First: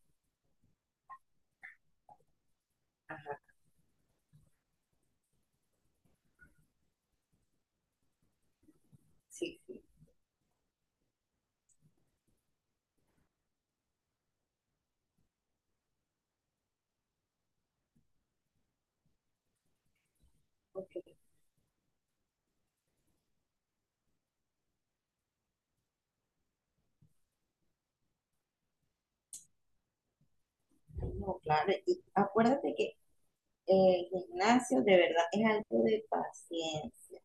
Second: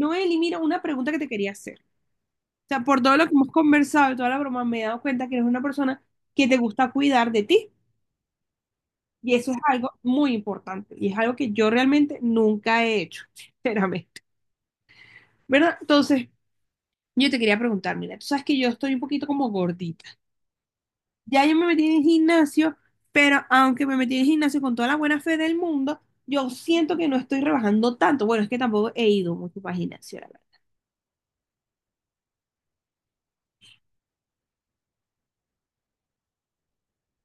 Noeli, mira, una pregunta que te quería hacer. O sea, por todo lo que Ajá, hemos conversado y toda la broma, me he dado cuenta que eres una persona que te gusta cuidar de ti. Y eso es sí, sí. algo muy importante. Y es algo que yo realmente nunca he hecho, sinceramente. ¿Verdad? Entonces, yo te quería preguntar, mira, tú sabes que yo estoy un poquito como gordita. Ok, Ya yo me metí en el gimnasio, pero aunque me metí en el gimnasio con toda la buena fe del mundo, yo siento que no estoy rebajando tanto. Bueno, es que tampoco he ido mucho para el gimnasio. no, claro. Y acuérdate que el gimnasio de verdad es algo de paciencia.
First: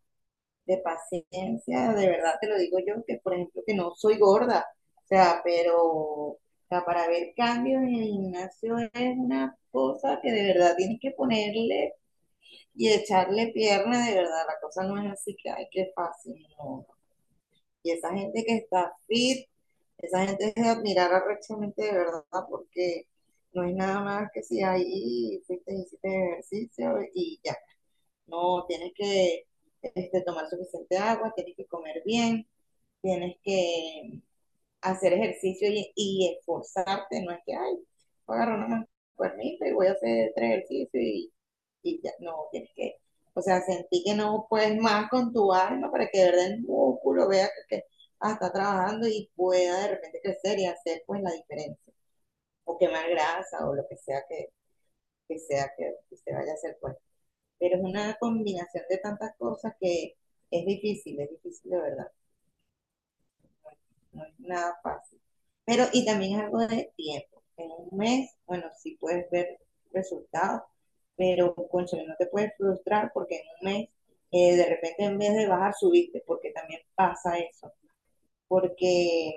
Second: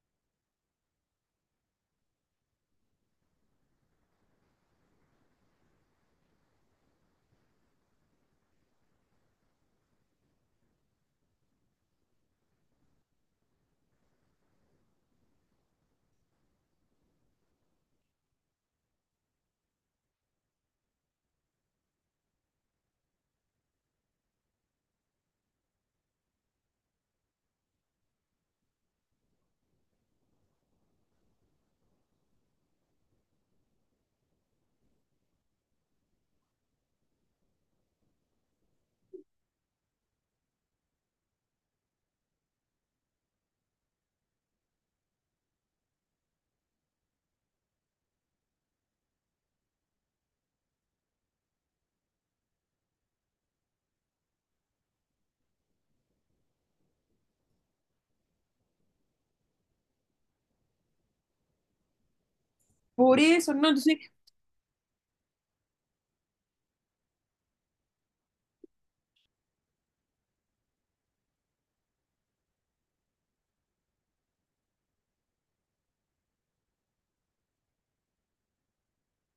De paciencia, de verdad te lo digo yo, que por ejemplo que no soy gorda. O sea, para ver cambios en el gimnasio es una cosa que de verdad tienes que ponerle y echarle pierna, de verdad. La cosa no es así que, ay, qué fácil, no. Y esa gente que está fit, esa gente es de admirar arrechamente de verdad, porque no es nada más que si ahí fuiste y hiciste ejercicio y ya. No, tienes que tomar suficiente agua, tienes que comer bien, tienes que hacer ejercicio y esforzarte, no es que, ay, voy a agarrar una cuernita y voy a hacer tres ejercicios y ya, no, tienes que, o sea, sentí que no puedes más con tu alma para que de verdad el músculo vea que está trabajando y pueda de repente crecer y hacer pues la diferencia, o quemar grasa o lo que sea que se vaya a hacer pues. Pero es una combinación de tantas cosas que es difícil de verdad. Por eso, no, entonces, No es nada fácil. Pero, y también es algo de tiempo. En un mes, bueno, sí puedes ver resultados, pero, cónchale, no te puedes frustrar porque en un mes, de repente en vez de bajar, subiste, porque también pasa eso. Porque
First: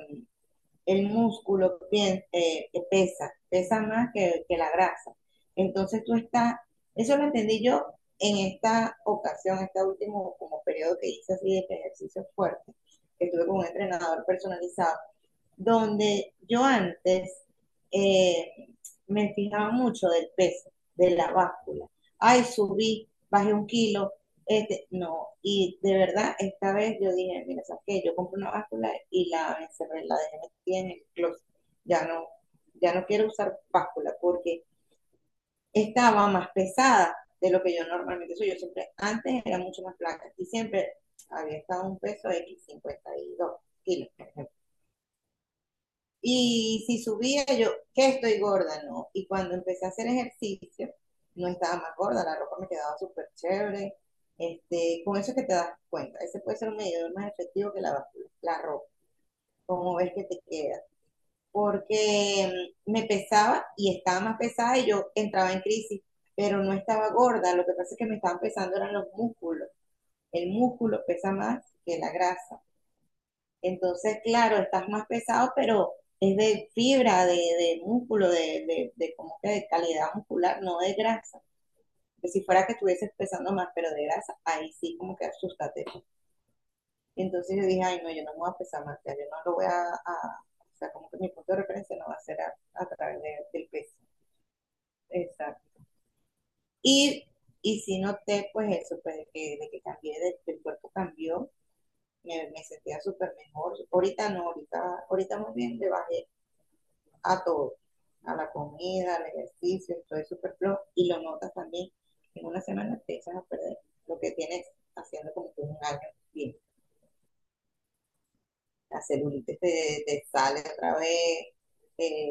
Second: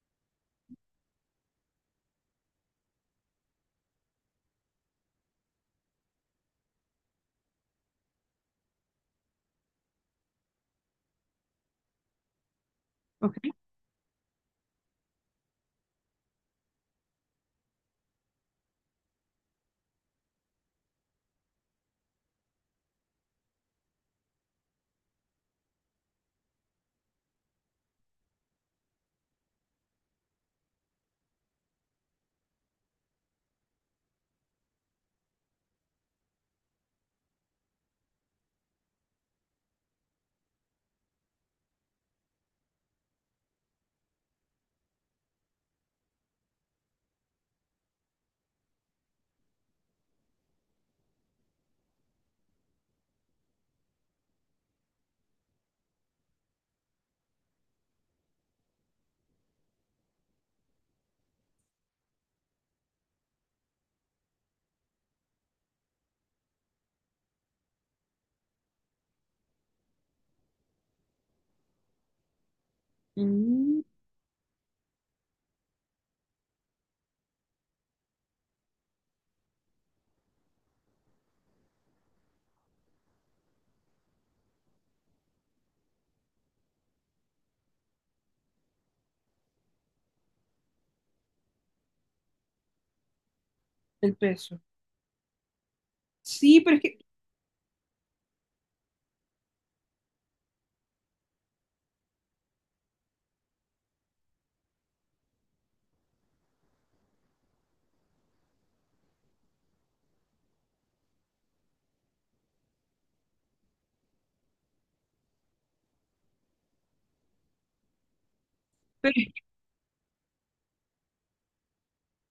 el músculo pesa más que la grasa. Entonces tú estás, eso lo entendí yo en esta ocasión, este último como periodo que hice así de ejercicio fuerte, que ok, estuve con un entrenador personalizado, donde yo antes, eh, me fijaba mucho del peso, de la báscula. Ay, subí, bajé un kilo, no. Y de verdad, esta vez yo dije, mira, ¿sabes qué? Yo compré una báscula y la encerré, la dejé metida en el closet. Ya no, ya no quiero usar báscula porque estaba más pesada de lo que yo normalmente soy. Yo siempre, antes era mucho más flaca y siempre había estado un peso X52 kilos, por ejemplo. Y si subía yo, que estoy gorda, no. Y cuando empecé a hacer ejercicio, no estaba más gorda, la ropa me quedaba súper chévere. Con eso es que te das cuenta. Ese puede ser un medidor más efectivo que la ropa, como ves que te queda. Porque me pesaba y estaba más pesada y yo entraba en crisis, pero no estaba gorda. Lo que pasa es que me estaban pesando eran los músculos. El músculo pesa más que la grasa. mm, Entonces, claro, estás más pesado, pero es de fibra, de músculo, de como que de calidad muscular, no de grasa. Que si fuera que estuvieses pesando más, pero de grasa, ahí sí como que asústate. Entonces yo dije, ay, no, yo no me voy a pesar más, ya yo no lo voy o sea, como que mi punto de referencia no va a ser a través del peso. el peso. Exacto. Sí, pero es que, Y, y sí noté, pues eso, pues de que cambié, de el cuerpo cambió, me sentía súper mejor. Ahorita no, ahorita muy bien, le bajé a todo, a la comida, al ejercicio, todo es superfluo y lo notas también, en una semana te echas a perder lo que tienes haciendo como que un año bien. La pero es- celulitis te sale otra vez, eh,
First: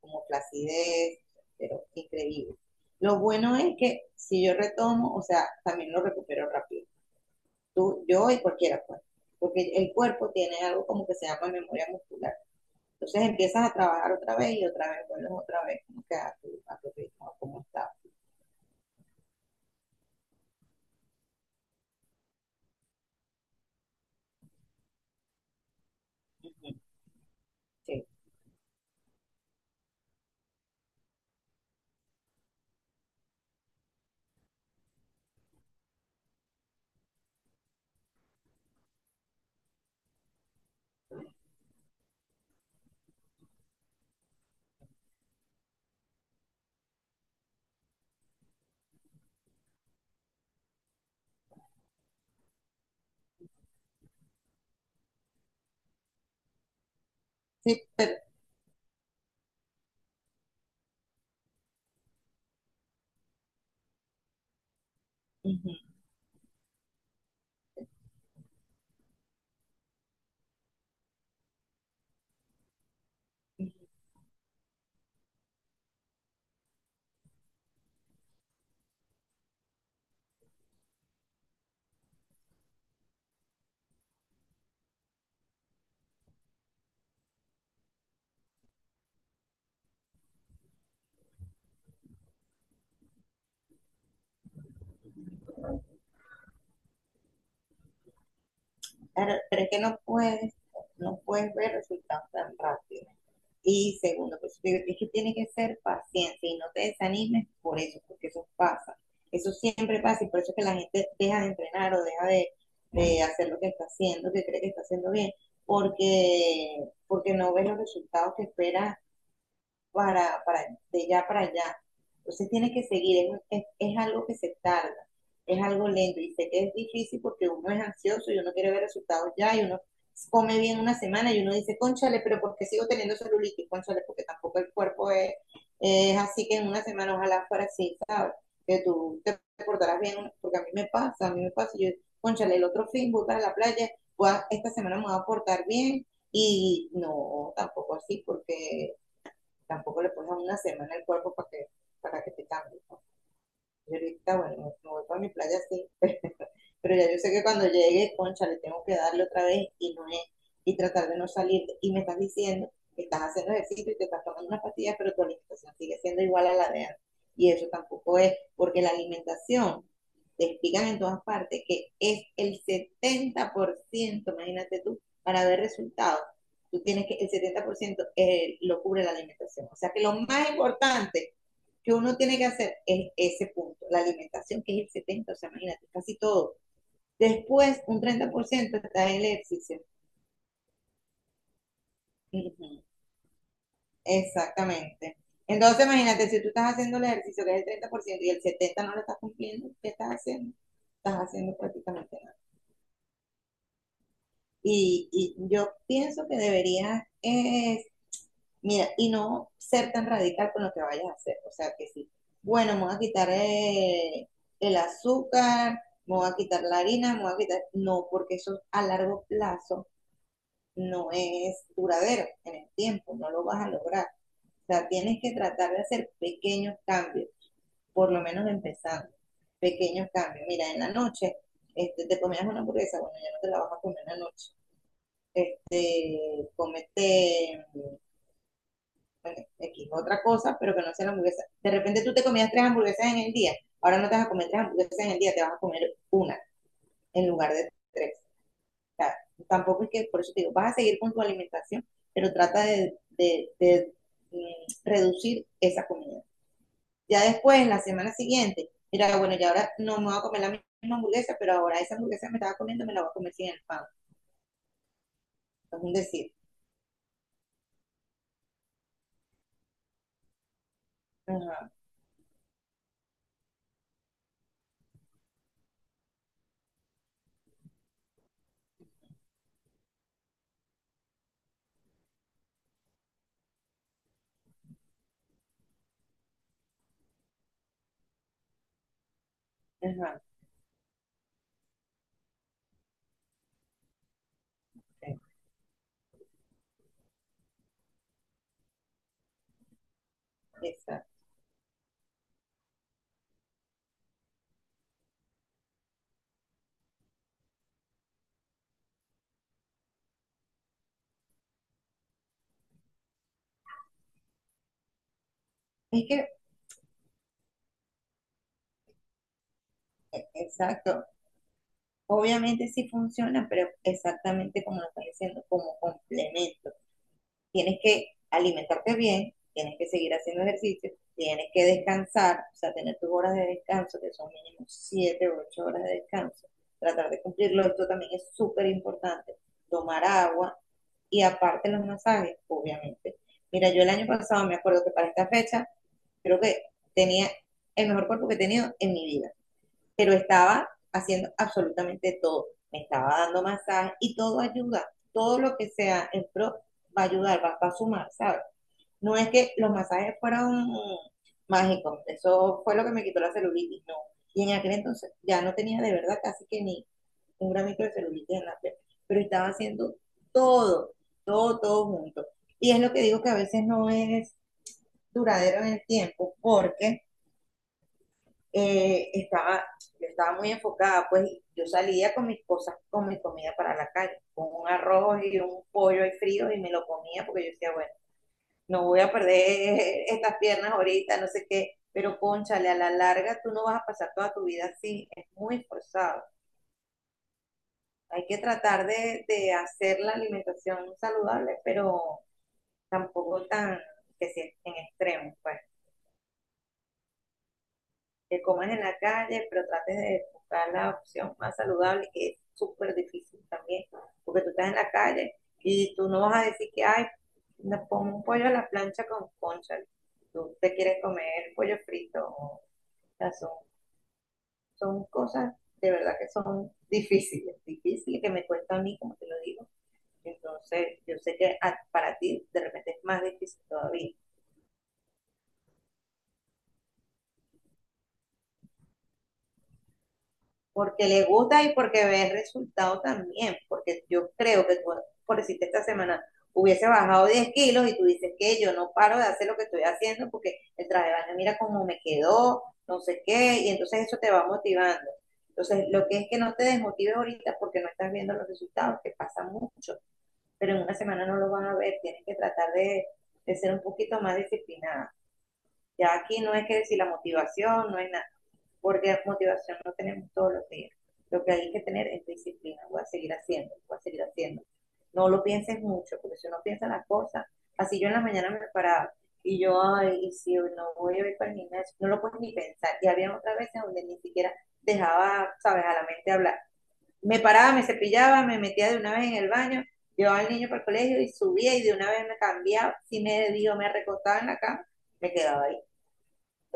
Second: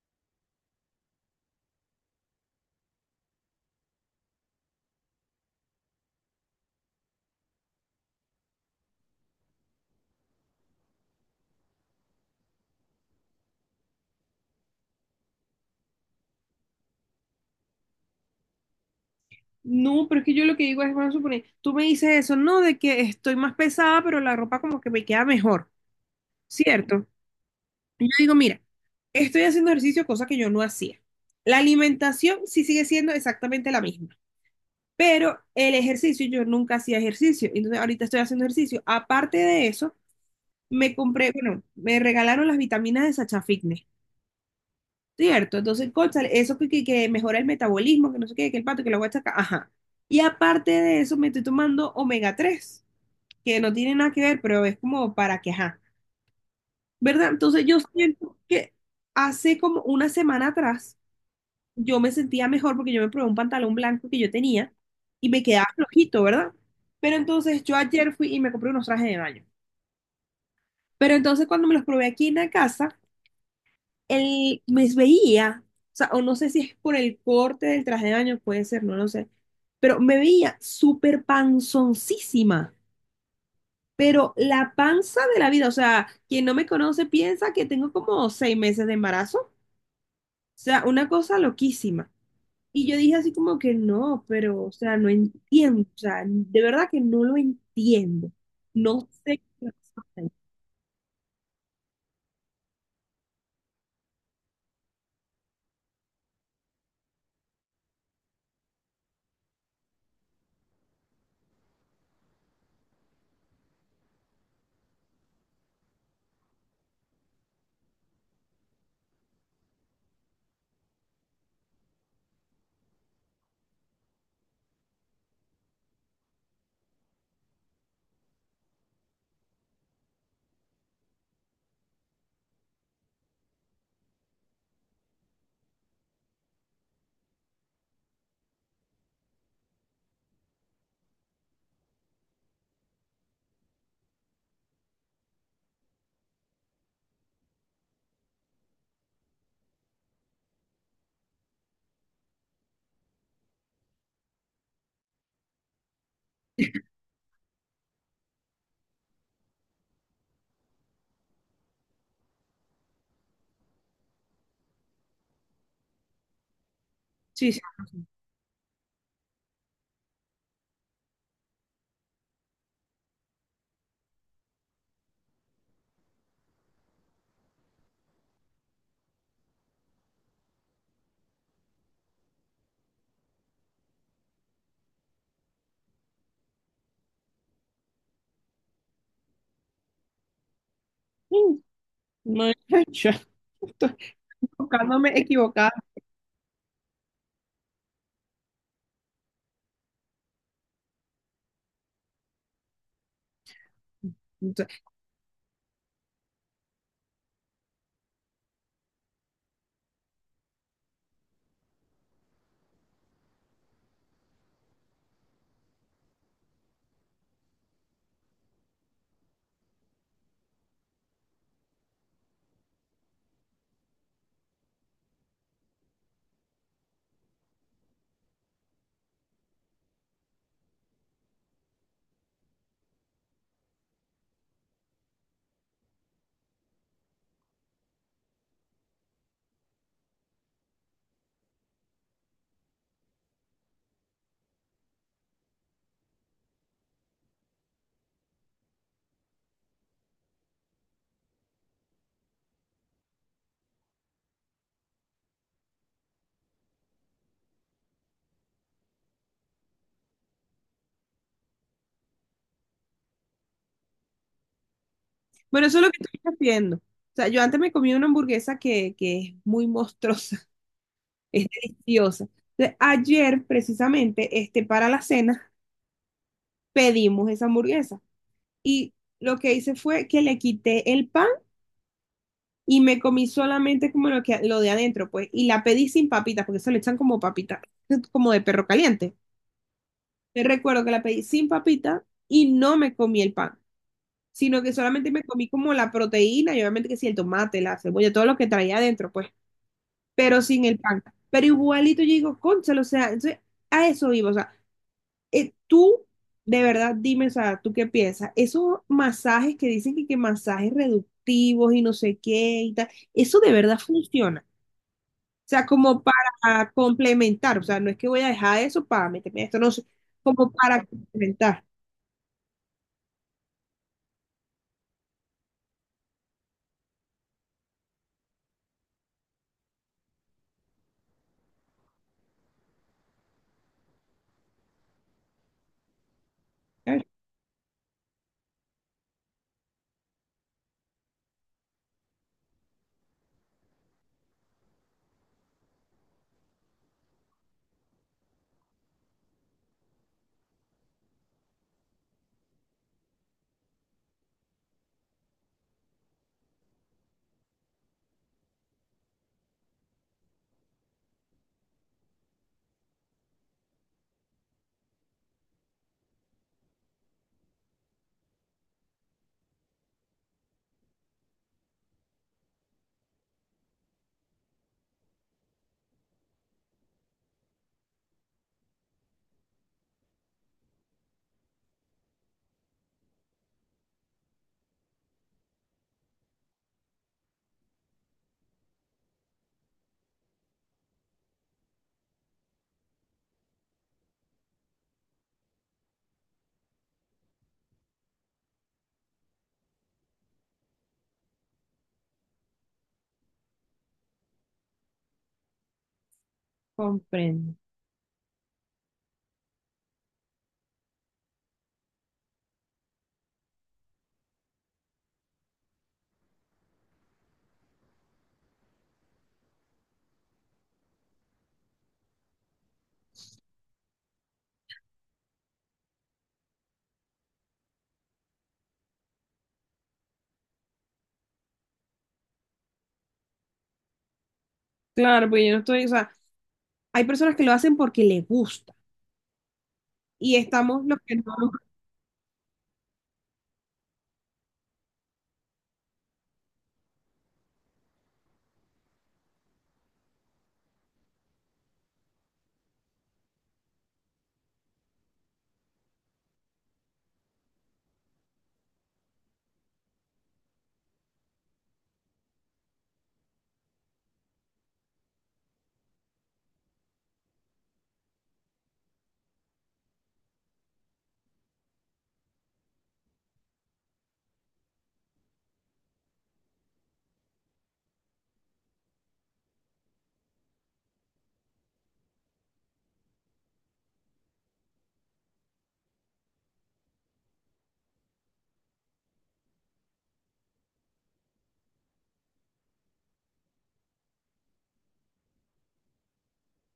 como flacidez pero increíble. Lo bueno es que si yo retomo, o sea, también lo recupero rápido. Tú, yo y cualquiera, pues. Porque el cuerpo tiene algo como que se llama memoria muscular. Entonces empiezas a trabajar otra vez y otra vez vuelves otra vez como que a tu, ritmo, a cómo estás. no, pero es que yo lo que digo es, vamos a suponer, tú me dices eso, no, de que estoy más pesada, pero la ropa como que me queda mejor, ¿cierto? Y Sí, yo digo, mira, estoy haciendo ejercicio, cosa que yo no hacía. La alimentación sí sigue siendo exactamente la misma. Pero el ejercicio, yo nunca hacía ejercicio, entonces ahorita estoy haciendo ejercicio. Aparte de eso, me compré, bueno, me regalaron las vitaminas de Sacha Fitness, ¿cierto? Entonces, cónchale, eso que mejora el metabolismo, que no sé qué, que el pato, que lo voy a sacar, ajá. Y aparte de eso, me estoy tomando omega 3 que no tiene nada que ver, pero es como para que, ajá, ¿verdad? Entonces yo sí, pero siento que hace como una semana atrás, yo me sentía mejor porque yo me probé un pantalón blanco que yo tenía y me quedaba ujú. flojito, ¿verdad? Pero entonces yo ayer fui y me compré unos trajes de baño. Pero entonces cuando me los probé aquí en la casa, él me veía, o sea, o no sé si es por el corte del traje de baño, puede ser, no lo sé, pero me veía súper panzoncísima. Pero la panza de la vida, o sea, quien no me conoce piensa que tengo como 6 meses de embarazo. O sea, una cosa loquísima. Y yo dije así como que no, pero, o sea, no entiendo, o sea, de verdad que no lo entiendo. No pero, sé qué pero es que no pasa ahí. puedes, no puedes ver resultados tan rápido. Y segundo, pues es que tienes que ser paciente y no te desanimes por eso, porque eso pasa. Eso siempre pasa y por eso es que la gente deja de entrenar o deja de hacer lo que está haciendo, que cree que está haciendo bien, porque no ves los resultados que esperas para, para, de ya para allá. Entonces tiene que seguir, es algo que se tarda, es algo lento y sé que es difícil porque uno es ansioso y uno quiere ver resultados ya y uno come bien una semana y uno dice, cónchale, pero ¿por qué sigo teniendo celulitis? Cónchale, porque tampoco el cuerpo es así, que en una semana ojalá fuera así, ¿sabes? Que tú te portarás bien, porque a mí me pasa, a mí me pasa, yo, cónchale, el otro fin voy para la playa, esta semana me voy a portar bien y no, tampoco así, porque tampoco le pones una semana el cuerpo para que te cambie. ¿No? Y ahorita, bueno, me voy para mi playa así, pero ya yo sé que cuando llegue, concha, le tengo que darle otra vez y no es, y tratar de no salir. Y me estás diciendo que estás haciendo ejercicio y te estás tomando unas pastillas, pero tu alimentación sigue siendo igual a la de antes. Y Sí, sí. eso tampoco es, porque la alimentación, te explican en todas partes que es el 70%, imagínate tú, para ver resultados, tú tienes que, el 70% lo cubre la alimentación. O sea que lo más importante que uno tiene que hacer es ese punto, la alimentación, que es el 70%, o sea, imagínate, casi todo. Después, un 30% está el ejercicio. Sí. No, Ujú. yo estoy Exactamente. Equivocada. Entonces, imagínate, si tú estás haciendo el ejercicio que es el 30% y el 70% no lo estás cumpliendo, ¿qué estás haciendo? Estás haciendo prácticamente nada. Entonces, Y yo pienso que deberías, mira, y no ser tan radical con lo que vayas a hacer. O sea, que sí, bueno, me voy a quitar, el azúcar, me voy a quitar la harina, me voy a quitar... No, porque eso a largo plazo no es duradero en el tiempo, no lo vas a lograr. O sea, tienes que tratar de hacer pequeños cambios, por lo menos empezando, pequeños cambios. Mira, en la noche, te comías una hamburguesa, bueno, ya no te la vas a comer en la noche. Comete, bueno, X, otra cosa, pero que no sea la hamburguesa. De repente tú te comías tres hamburguesas en el día, ahora no te vas a comer tres hamburguesas en el día, te vas a comer una en lugar de tres. Sea, tampoco es que, por eso te digo, vas a seguir con tu alimentación, pero trata de reducir esa comida. Ya después, en la semana siguiente, mira, bueno, ya ahora no me voy a comer la misma hamburguesa, pero ahora esa hamburguesa me estaba comiendo, me la voy a comer sin el pan. bueno, eso Es es lo un que decir. estoy haciendo. O sea, yo antes me comí una hamburguesa que es muy monstruosa, es Ajá, deliciosa. Entonces, ayer, precisamente, este, para la cena, pedimos esa hamburguesa. Y lo que hice fue que le quité el pan y me comí solamente como lo que lo de adentro, pues, y la pedí sin papitas, porque se le echan como papitas, como de perro caliente. ajá, Te recuerdo que la pedí sin papita y no me comí el pan, sino que solamente okay, me comí como la proteína y obviamente que sí, el tomate, la cebolla, todo lo que traía adentro, pues, pero sin el pan. exacto. Pero igualito yo digo, cónchale, o sea, entonces, a eso vivo, o sea, tú, de verdad, dime, o sea, ¿tú qué piensas? Esos masajes que dicen que masajes reductivos y no sé qué y tal, ¿eso de verdad funciona? O sea, como Es que, para complementar, o sea, no es que voy a dejar eso para meterme a esto, no, sé, como para exacto, complementar. obviamente sí funciona, pero exactamente como lo estás diciendo, como complemento. Tienes que alimentarte bien, tienes que seguir haciendo ejercicio, tienes que descansar, o sea, tener tus horas de descanso, que son mínimo 7 o 8 horas de descanso, ¿Sabes? tratar de cumplirlo, esto también es súper importante, tomar agua y aparte los masajes, obviamente. Mira, yo el año pasado me acuerdo que para esta fecha creo que tenía el mejor cuerpo que he tenido en mi vida, pero estaba haciendo absolutamente todo. Me estaba dando masajes y todo ayuda. Todo lo que sea en pro va a ayudar, va, va a sumar, ¿sabes? No es que los masajes fueron mágicos. Eso fue lo que me quitó la celulitis, no. Y en aquel entonces ya no tenía de verdad casi que ni un gramito de celulitis en la piel, pero estaba haciendo todo, todo, todo junto. Y es lo que digo que a veces no es duradero en el tiempo, porque eh, estaba, yo estaba muy enfocada, pues yo salía con mis cosas, con mi comida para la calle, con un arroz y un pollo ahí frío y me lo comía porque yo decía, bueno, no voy a perder estas piernas ahorita, no sé qué, pero cónchale, a la larga tú no vas a pasar toda tu vida así, es muy forzado. Hay que tratar de hacer la alimentación saludable, pero tampoco tan que si en extremo, pues. Comprendo. Que comas en la calle, pero trates de buscar la opción más saludable, que es súper difícil también, porque tú estás en la calle y tú no vas a decir que, ay, me pongo un pollo a la plancha con concha, tú te quieres comer pollo frito, o sea, son, son cosas de verdad que son difíciles, difíciles, que me cuesta a mí, como te lo digo. Entonces, yo sé que para ti de repente es más difícil todavía. Claro, pues yo no estoy, o sea, hay personas que lo hacen porque les gusta y estamos los Porque que no. le gusta y porque ve el resultado también, porque yo creo que tú, por decirte esta semana, hubiese bajado 10 kilos y tú dices que yo no paro de hacer lo que estoy haciendo porque el traje de baño mira cómo me quedó, no sé qué, y entonces eso te va motivando. Entonces, lo que es que no te desmotives ahorita porque no estás viendo los resultados, que pasa mucho, pero en una semana no lo van a ver, tienes que tratar de ser un poquito más disciplinada. Ya aquí no es que decir la motivación, no es nada, porque motivación no tenemos todos los días. Lo que hay que tener es disciplina, voy a seguir haciendo, voy a seguir haciendo. No lo pienses mucho, porque si uno piensa las cosas, así yo en la mañana me paraba y yo, ay, y si no voy a ir para el gimnasio, no lo puedes ni pensar. Y había otras veces donde ni siquiera dejaba, sabes, a la mente hablar. Me paraba, me cepillaba, me metía de una vez en el baño, llevaba al niño para el colegio y subía y de una vez me cambiaba, si me dio, me recostaba en la cama, me quedaba ahí,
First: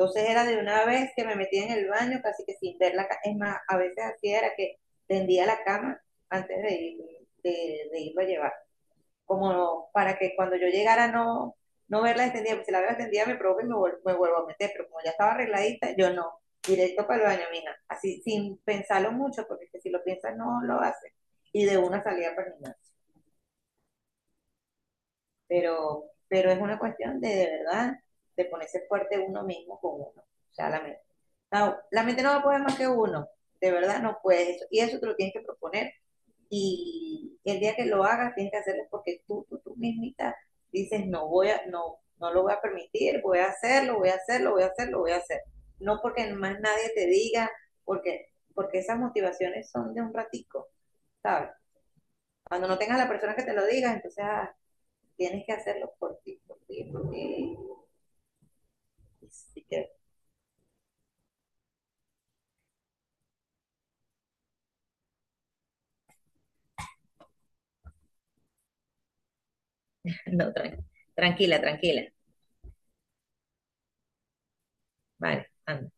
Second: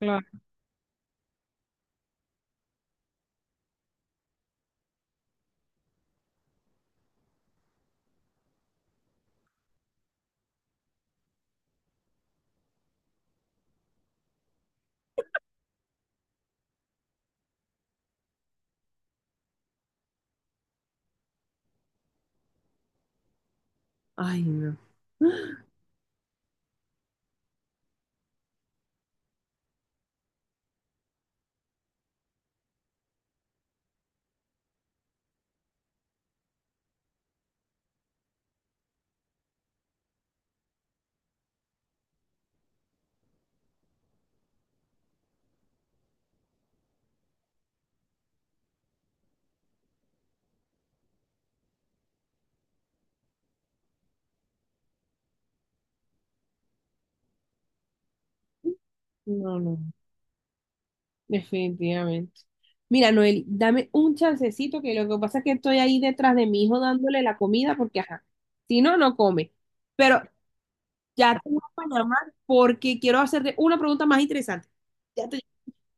Claro. era de una vez que me metía en el baño, casi que sin ver la cama. Es más, a veces así era que tendía la cama antes de ir, de irlo a llevar. Como para que cuando yo llegara no, no verla extendida, porque si la veo extendida me provoca y me, vuelvo a meter, pero como ya estaba arregladita, yo no, directo para el baño, mija, así sin pensarlo mucho, porque es que si lo piensas no lo haces, y de una salida para el gimnasio. Ay, no. Pero es una cuestión de verdad, de ponerse fuerte uno mismo con uno, o sea, la mente. No, la mente no va a poder más que uno, de verdad no puedes eso, y eso te lo tienes que proponer, y el día que lo hagas tienes que hacerlo porque tú mismita dices, no voy a, no, no lo voy a permitir, voy a hacerlo, voy a hacerlo, voy a hacerlo, voy a hacer. No porque más nadie te diga, porque, porque esas motivaciones son de un ratico, ¿sabes? Cuando no tengas a la persona que te lo diga, entonces, ah, tienes que hacerlo por ti, porque... No, no, definitivamente. Mira, Noel, dame un chancecito, que lo que pasa es que estoy ahí detrás de mi hijo dándole la comida porque, ajá, si no, no come. Pero No, ya te voy tranquila, a tranquila. llamar porque quiero hacerte una pregunta más interesante. Ya te Vale, anda.